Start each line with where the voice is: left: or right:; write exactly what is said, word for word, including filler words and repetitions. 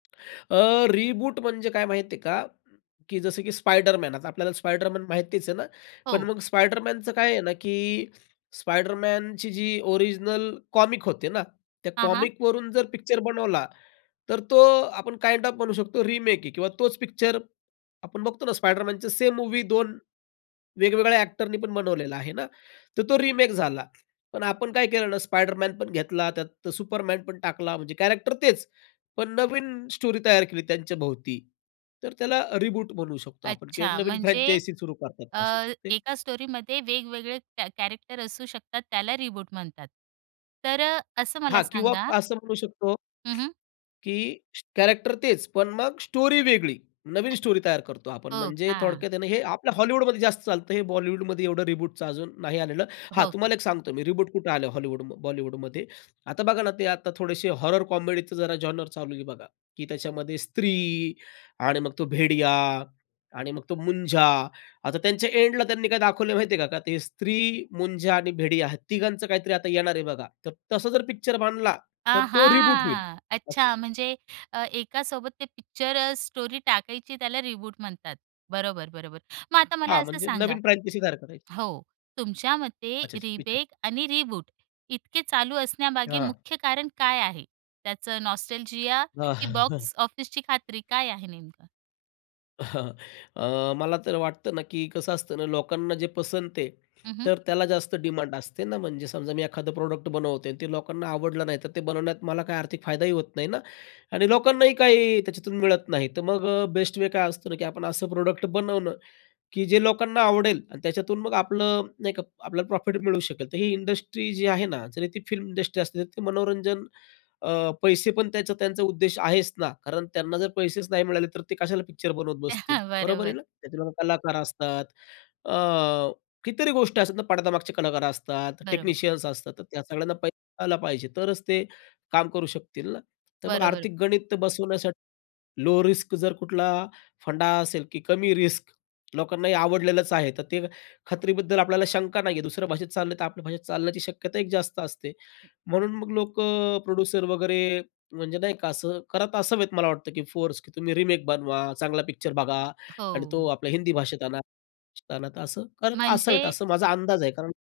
left: अ, reboot म्हणजे काय माहिती आहे का? की जसं की स्पायडरमॅन आता आपल्याला स्पायडरमॅन माहितीच आहे ना. पण
right: हो.
left: मग स्पायडरमॅनचं काय आहे ना, की स्पायडरमॅनची जी ओरिजिनल कॉमिक होते ना, त्या
right: हां, हां.
left: कॉमिकवरून जर पिक्चर बनवला, तर तो आपण काइंड ऑफ म्हणू शकतो रिमेक आहे किंवा तोच पिक्चर आपण बघतो ना, स्पायडरमॅनच सेम मूव्ही दोन, वेगवेगळ्या अ‍ॅक्टरनीपण बनवलेला आहे ना, तर तो रिमेक झाला. पण आपण काय केलं ना स्पायडरमॅनपण घेतला, त्यात सुपरमॅनपण टाकला. म्हणजे कॅरेक्टर तेच पण नवीन स्टोरी तयार केली त्यांच्याभोवती, तर त्याला रिबूट म्हणू शकतो आपण किंवा एक
right: अच्छा.
left: नवीन
right: म्हणजे
left: फ्रँचायझी सुरू
right: अ,
left: करतात असे ते
right: एका स्टोरीमध्ये वेगवेगळे कॅ कॅरेक्टर असू शकतात त्याला रिबूट म्हणतात. तर अ, असं मला
left: हां, किंवा
right: सांगा
left: असं म्हणू शकतो
right: हं, हं.
left: की कॅरेक्टर तेच पण मग स्टोरी वेगळी, नवीन स्टोरी तयार करतो आपण
right: हो
left: म्हणजे
right: का?
left: थोडक्यात आहे ना, हे आपल्या हॉलिवूडमध्ये जास्त चालतं. हे बॉलिवूडमध्ये एवढं रिबूटचं अजून नाही आलेलं. हां,
right: हो का?
left: तुम्हाला एक सांगतो मी रिबूट कुठं आलं हॉलिवूड बॉलिवूडमध्ये. आता बघा ना ते आता थोडेसे हॉरर कॉमेडीच जरा जॉनर चालू आहे बघा, की त्याच्यामध्ये स्त्री आणि मग तो भेडिया आणि मग तो मुंजा, आता त्यांच्या एंडला त्यांनी काय दाखवलंय माहिती आहे का ते स्त्री मुंझा आणि भेडिया या तिघांचं काहीतरी आता येणार आहे बघा. तर तसं जर पिक्चर बनला, तर तो रिबूट होईल
right: आहा!
left: असं.
right: अच्छा म्हणजे अ, एकासोबत ते पिक्चर अ, स्टोरी टाकायची त्याला रिबूट म्हणतात. बरोबर, बरोबर, मग आता मला
left: हां,
right: असं
left: म्हणजे
right: सांगा
left: नवीन फ्रँचायझी सारखं राहील.
right: हो, तुमच्या मते
left: अच्छा, अच्छा विचारा.
right: रिबेक आणि रिबूट इतके चालू असण्यामागे
left: हां.
right: मुख्य कारण काय आहे? त्याचं नॉस्टॅल्जिया
left: अ,
right: की बॉक्स ऑफिसची खात्री काय आहे नेमकं?
left: अ, मला तर वाटतं ना, की कसं असतं ना लोकांना जे पसंत आहे
right: हं, हं.
left: तर त्याला जास्त डिमांड असते ना. म्हणजे समजा मी एखादं प्रॉडक्ट बनवतो आणि ते लोकांना आवडलं नाही, तर ते बनवण्यात मला काही आर्थिक फायदाही होत नाही ना आणि लोकांनाही काही त्याच्यातून मिळत नाही. तर मग अ, बेस्ट वे काय असतो ना, की आपण असं प्रॉडक्ट बनवणं, की जे लोकांना आवडेल आणि त्याच्यातून मग आपलं नाही का आपल्याला प्रॉफिट मिळू शकेल. तर ही इंडस्ट्री जी आहे ना, जरी ती फिल्म इंडस्ट्री असते, तर ती मनोरंजन अ, पैसेपण त्याचा त्यांचा उद्देश आहेच ना, कारण त्यांना जर पैसेच नाही मिळाले, तर ते कशाला पिक्चर बनवत बसतील, बरोबर आहे
right: बरोबर.
left: ना. त्या कलाकार असतात, अ, कितीतरी गोष्टी असतात ना पडद्यामागचे कलाकार असतात,
right: बरोबर.
left: टेक्निशियन्स असतात. तर त्या सगळ्यांना पैसा आला पाहिजे. तरच ते काम करू शकतील ना. तर मग
right: बरोबर.
left: आर्थिक गणित बसवण्यासाठी लो रिस्क जर कुठला फंडा असेल, की कमी रिस्क लोकांना हे आवडलेलच आहे तर ते खात्रीबद्दल आपल्याला शंका नाही आहे. दुसऱ्या भाषेत चाललं तर आपल्या भाषेत चालण्याची शक्यता एक जास्त असते. म्हणून मग लोक अ, प्रोड्युसर वगैरे म्हणजे नाही का, असं करत असावेत मला वाटतं, की फोर्स, की तुम्ही रिमेक बनवा, चांगला पिक्चर बघा आणि तो
right: हो.
left: आपल्या हिंदी भाषेत आणा, तर असं करत असावेत,
right: म्हणजे
left: असं माझा अंदाज आहे कारण